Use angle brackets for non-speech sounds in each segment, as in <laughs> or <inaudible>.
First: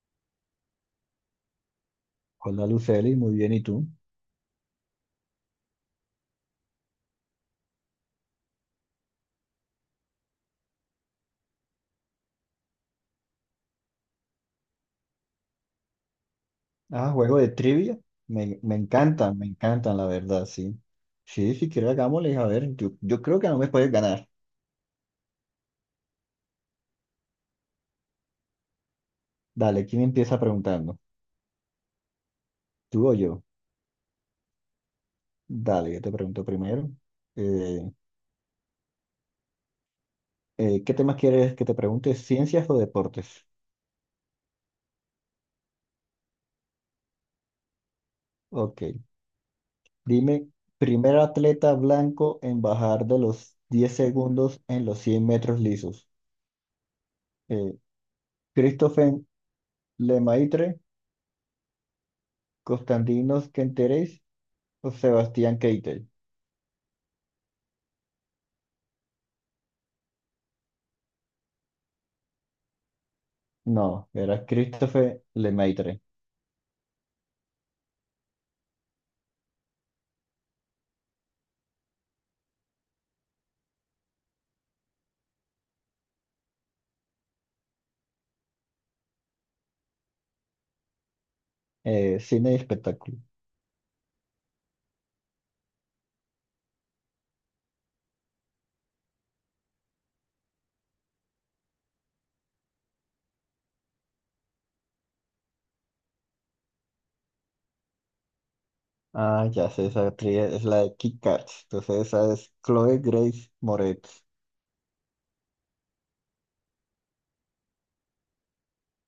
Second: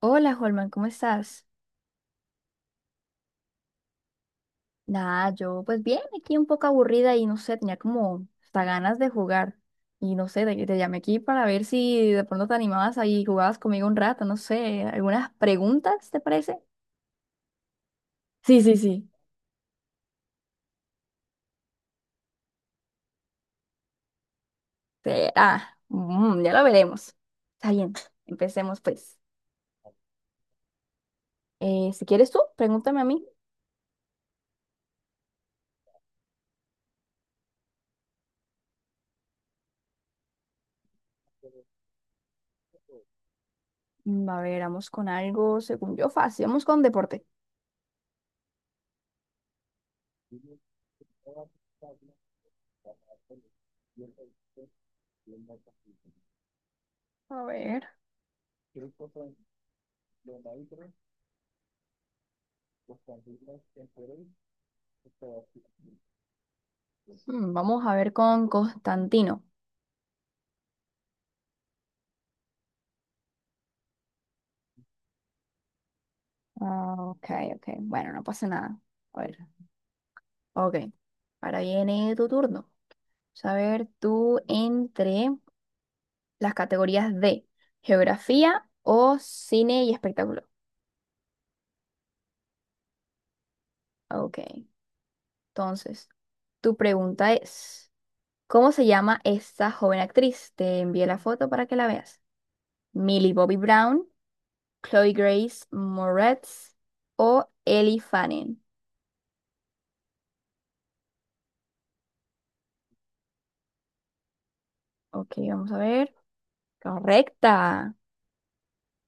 Hola, Holman, ¿cómo estás? Hola Luceli, muy bien, ¿y tú? Nada, yo pues bien, aquí un poco aburrida y no sé, tenía como hasta ganas de jugar. Y no sé, te llamé aquí para ver si de pronto te animabas ahí y jugabas conmigo un rato, no sé, algunas preguntas, ¿te parece? Ah, juego de trivia. Me, Sí, me sí, sí. encantan, me encantan, la verdad, sí. Sí, si quieres hagámosle, a ver, yo creo que no me puedes ganar. Será. Ya lo veremos. Está bien, empecemos pues. Dale, ¿quién empieza preguntando? Si quieres tú, pregúntame a ¿Tú o mí. yo? Dale, yo te pregunto primero. Eh, ¿Qué temas quieres que te pregunte? ¿Ciencias o deportes? A ver, vamos con algo, según yo, fácil. Vamos con deporte. Ok, dime, primer atleta blanco en bajar de los 10 segundos en los 100 metros lisos. A Eh, ver. Christopher Lemaitre, Constantinos Kenteris Sebastián Keitel. Vamos a ver con Constantino. No, era Christopher Lemaitre. Ah, ok, ok. Bueno, no pasa nada. A ver, ok. Ahora viene tu turno. A ver, tú entre las categorías de geografía o cine y espectáculo. Cine y espectáculo. Ok. Entonces, tu pregunta es, ¿cómo se llama esta joven actriz? Te envié la foto para que la veas. Millie Bobby Brown, Chloe Grace Moretz o Ellie Fanning. Ah, ya sé, esa actriz es la de Kick-Ass. Entonces esa es Chloe Grace Moretz. Ok, vamos a ver. Correcta.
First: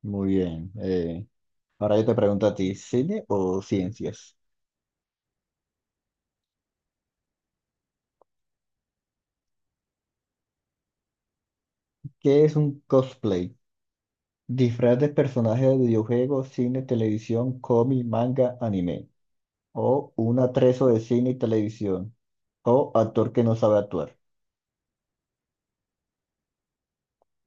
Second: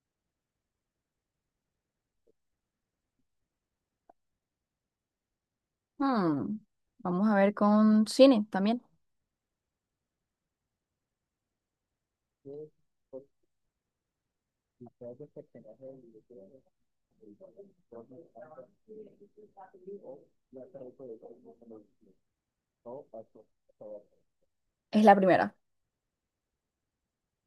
Muy bien. Ahora yo te pregunto a ti, ¿cine o ciencias? Hmm, Vamos a ver con cine también. ¿Qué es un cosplay? Disfraz de personaje de videojuego, cine, televisión, cómic, manga, anime. O un atrezo de cine y televisión. O actor que no sabe actuar. Es la primera.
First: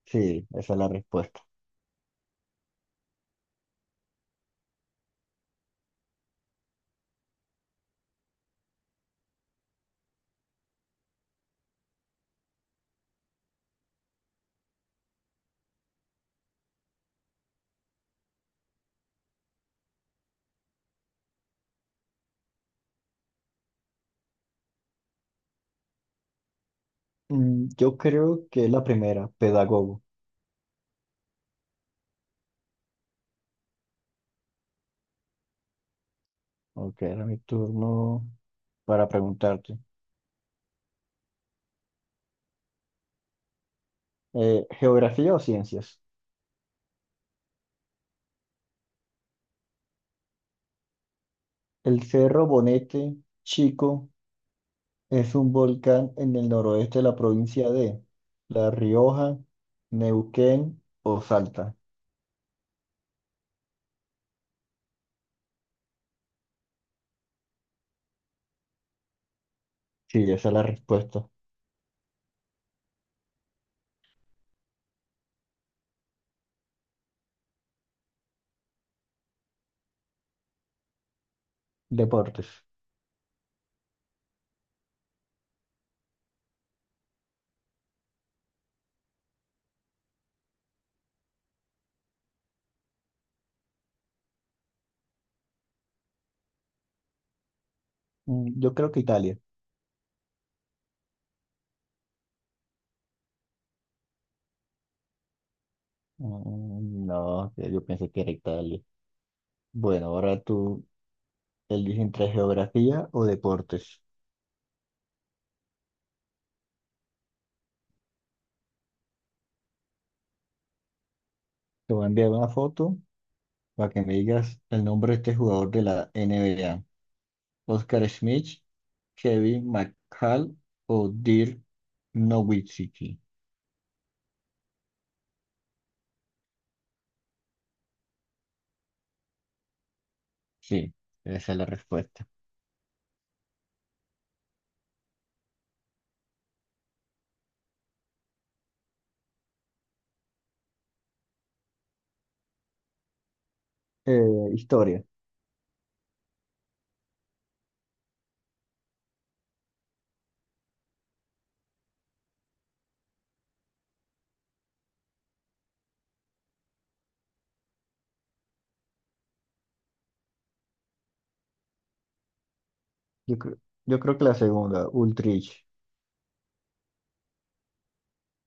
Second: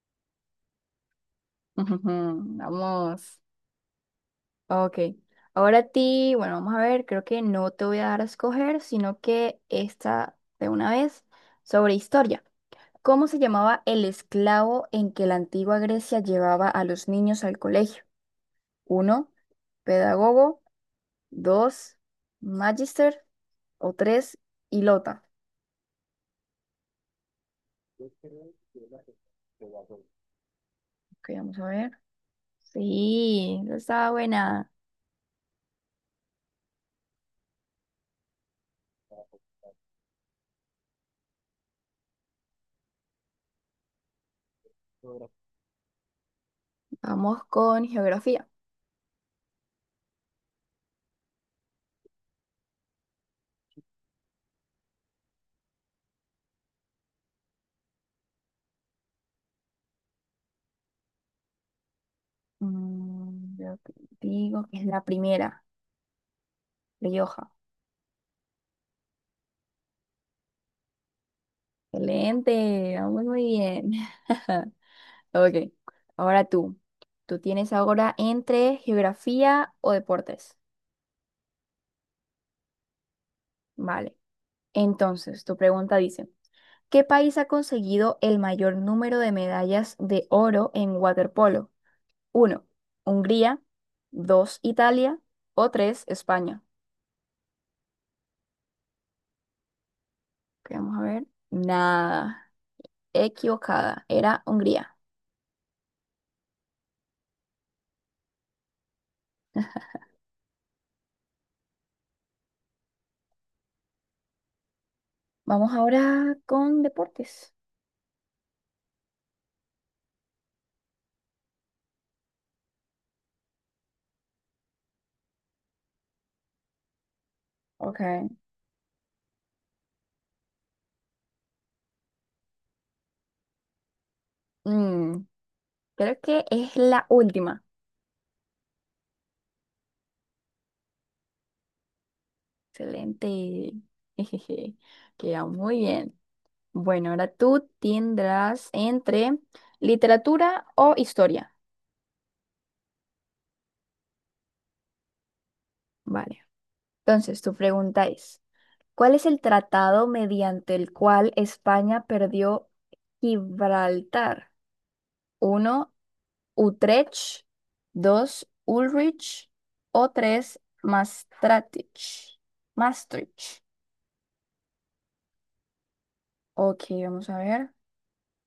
Sí, esa es la respuesta. <laughs> Ujujú, vamos. Ok. Ahora a ti, bueno, vamos a ver, creo que no te voy a dar a escoger, sino que esta de una vez sobre historia. ¿Cómo se llamaba el esclavo en que la antigua Grecia llevaba a los niños al colegio? Uno, pedagogo, dos, magister o tres, hilota. Yo creo que es la primera, pedagogo. Ok, vamos a ver. Sí, esa está buena. Ok, era mi turno para preguntarte. ¿Geografía o ciencias? Vamos con geografía. El Cerro Bonete Chico es un volcán en el noroeste de la provincia de La Rioja, Neuquén o Salta. Yo te digo que es la primera, Rioja. Sí, esa es la respuesta. Excelente, vamos muy bien. <laughs> Ok, ahora tú. Tú tienes ahora entre geografía o deportes. Deportes. Vale. Entonces, tu pregunta dice, ¿qué país ha conseguido el mayor número de medallas de oro en waterpolo? Uno, Hungría. Dos, Italia. O 3, España. Yo creo que Italia. Ok, vamos a ver. Nada. Equivocada. Era Hungría. No, yo pensé que era Italia. Bueno, ahora tú eliges entre geografía o deportes. Vamos ahora con deportes. Te voy a enviar una foto para que me digas el nombre de este jugador de la NBA. Ok. Oscar Schmidt, Kevin McHale o Dirk Nowitzki. Mm, Creo que es la última. Sí, esa es la respuesta. Excelente. <laughs> Jejeje. Queda muy bien. Bueno, ahora tú tendrás entre literatura o historia. Eh, Historia. Vale. Entonces, tu pregunta es, ¿cuál es el tratado mediante el cual España perdió Gibraltar? Uno, Utrecht, 2 Ulrich o 3 Maastricht. Yo creo, Maastricht. yo creo que la segunda, Ultrich. Ok, vamos a ver.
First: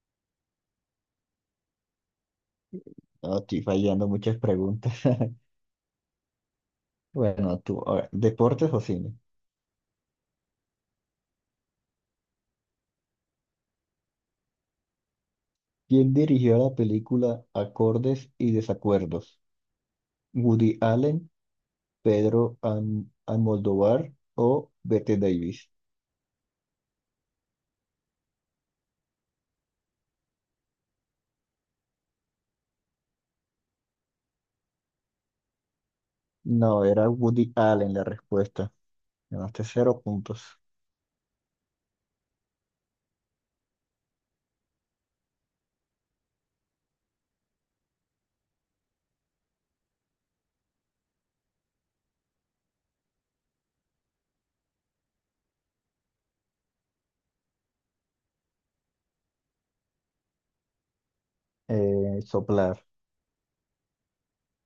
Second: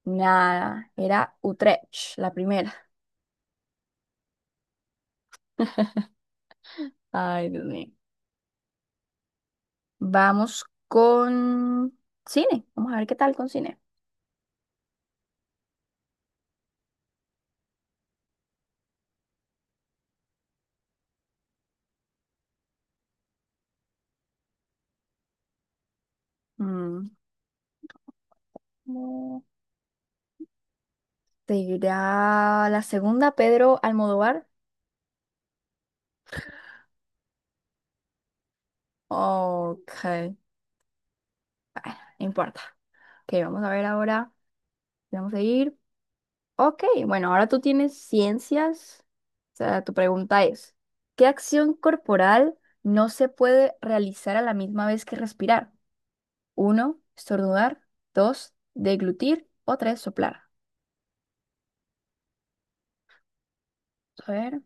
Nada, era Utrecht, la primera. No, estoy fallando muchas preguntas. <laughs> Ay, Bueno, Dios tú, mío. a ver, deportes o cine. Vamos con cine. Vamos a ver qué tal con cine. ¿Quién dirigió la película Acordes y Desacuerdos? ¿Woody Allen, Pedro Almodóvar o Bette Davis? Mm, ¿cómo ¿Te irá la segunda, Pedro Almodóvar? No, era Woody Allen la respuesta. Ganaste Ok, cero bueno, puntos. no importa. Ok, vamos a ver ahora. Vamos a ir. Ok, bueno, ahora tú tienes ciencias. O sea, tu pregunta es, ¿qué acción corporal no se puede realizar a la misma vez que respirar? Uno, estornudar. Dos, deglutir. O tres, soplar. Soplar. A ver.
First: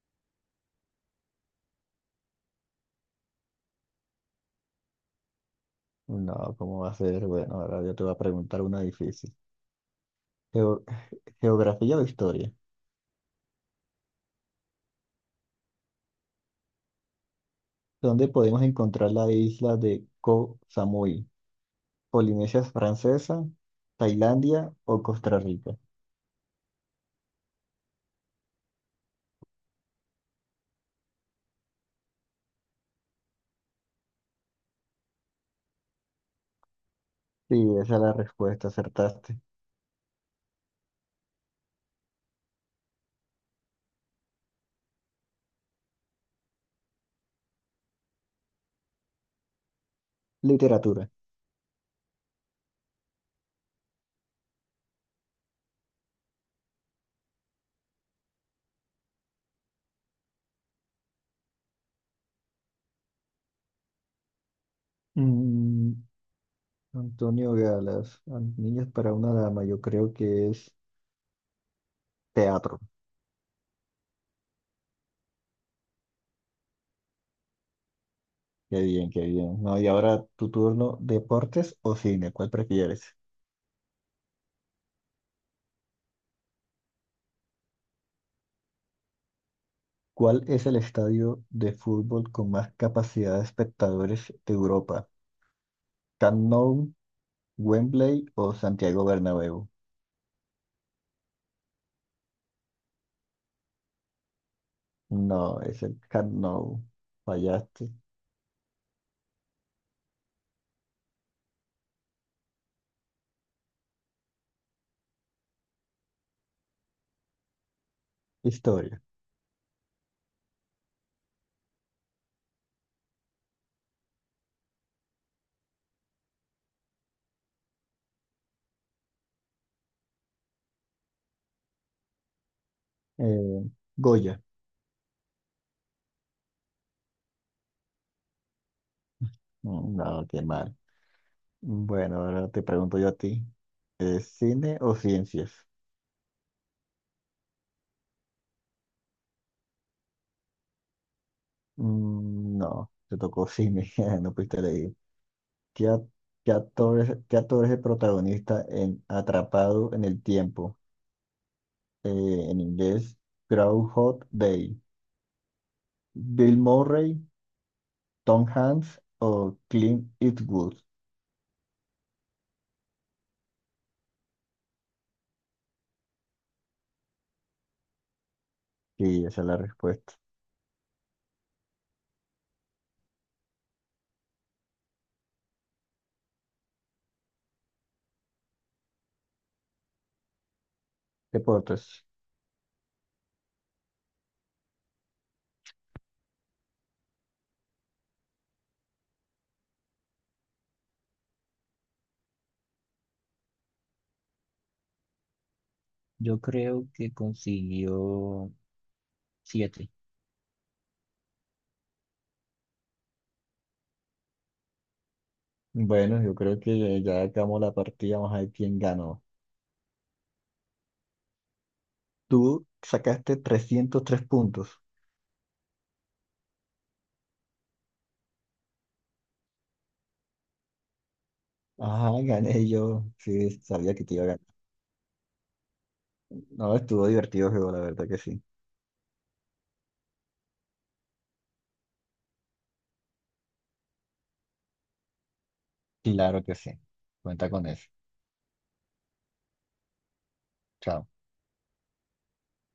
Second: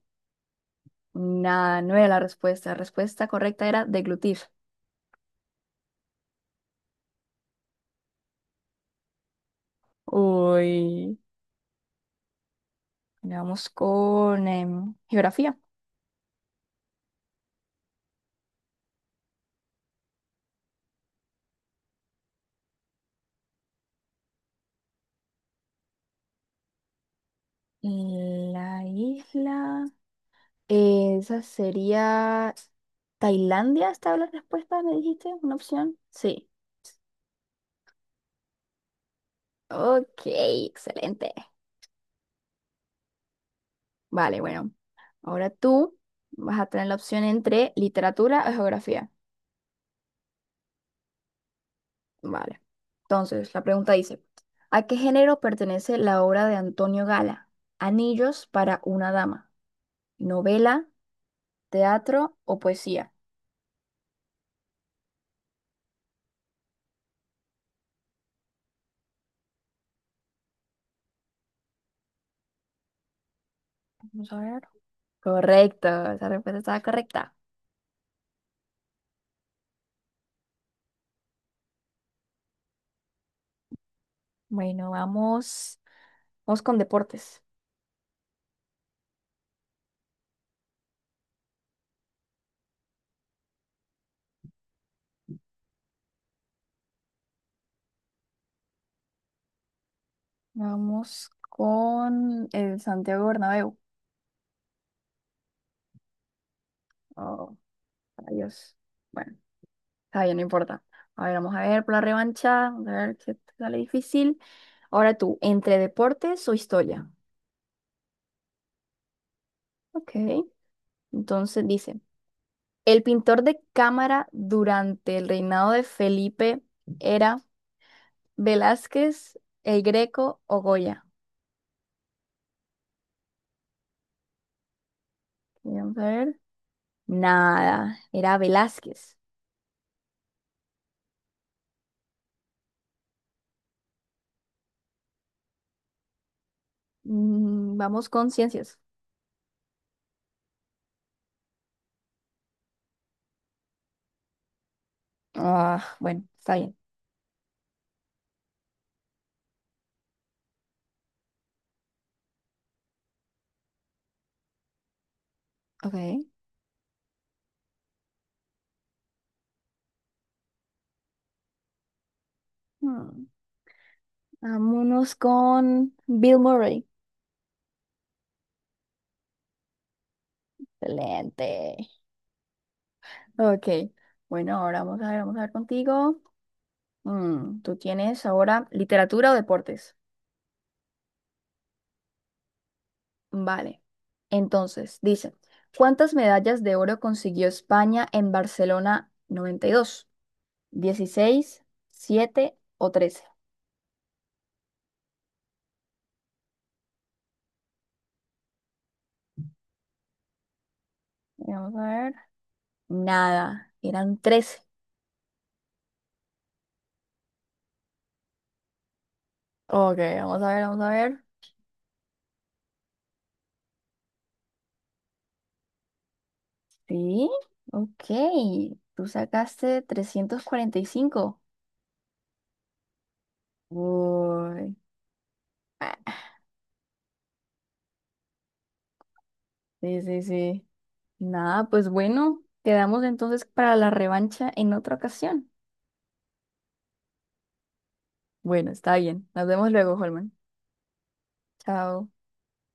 Nada, no era la respuesta. La respuesta correcta era deglutir. No, ¿cómo va a ser? Bueno, ahora yo te voy a preguntar una difícil. Geo- Uy, ¿Geografía o historia? bueno, vamos con geografía. ¿Dónde podemos encontrar la isla de Koh Samui? ¿Polinesia Francesa, Tailandia o Costa Rica? La isla. Esa sería Tailandia, ¿estaba la respuesta? ¿Me dijiste? ¿Una opción? Sí. Sí, esa es la respuesta, acertaste. Ok, excelente. Vale, bueno. Ahora tú vas a tener la opción entre literatura o geografía. Literatura. Vale. Entonces, la pregunta dice, ¿a qué género pertenece la obra de Antonio Gala? Anillos para una dama, novela, teatro o poesía. Mm, Antonio Galas, Niños para una dama, yo creo que es teatro. Vamos a ver. Correcto, esa respuesta estaba correcta. Qué bien, qué bien. No, y ahora tu turno, ¿deportes o cine? ¿Cuál prefieres? Bueno, vamos, vamos con deportes. ¿Cuál es el estadio de fútbol con más capacidad de espectadores de Europa? ¿Camp Nou, Wembley o Santiago Bernabéu? Vamos con el Santiago Bernabéu. No, es el Camp Nou. Oh, Fallaste. rayos. Bueno, está bien, no importa. A ver, vamos a ver por la revancha. Vamos a ver qué te sale difícil. Ahora tú, ¿entre deportes o historia? Historia. Ok. Entonces dice, el pintor de cámara durante el reinado de Felipe era Velázquez, el Greco o Goya. Eh, Goya. Vamos a ver. Nada, era Velázquez. No, qué mal. Bueno, ahora te pregunto yo a ti. ¿Es cine o ciencias? Vamos con ciencias. No, te tocó cine, <laughs> no pudiste leer. ¿Qué, Ah, a- bueno, qué está bien. actor es el protagonista en Atrapado en el Tiempo? En inglés, Groundhog Day. Ok. ¿Bill Murray, Tom Hanks o Clint Eastwood? Hmm, Vámonos con Bill Murray. Sí, esa es la respuesta. Excelente. Ok. Bueno, ahora vamos a ver contigo. Tú tienes ahora literatura o deportes. Deportes. Vale. Entonces, dice, ¿cuántas medallas de oro consiguió España en Barcelona 92? ¿16, 7 o 13? Yo creo que consiguió siete. Vamos a ver. Nada, eran 13. Bueno, yo creo que ya acabamos la partida, vamos a ver quién ganó. Ok, vamos a ver, vamos a ver. Tú sacaste 303 puntos. Sí, ok. Tú sacaste 345. Ajá, gané yo. Sí, sabía que te iba a ganar. Uy. Ah, No, estuvo divertido el juego, la verdad que sí. sí, sí, sí. Nada, pues bueno, quedamos entonces para la revancha en otra ocasión. Claro que sí. Cuenta con eso. Bueno, está bien. Nos vemos luego, Holman. Chao. Chao.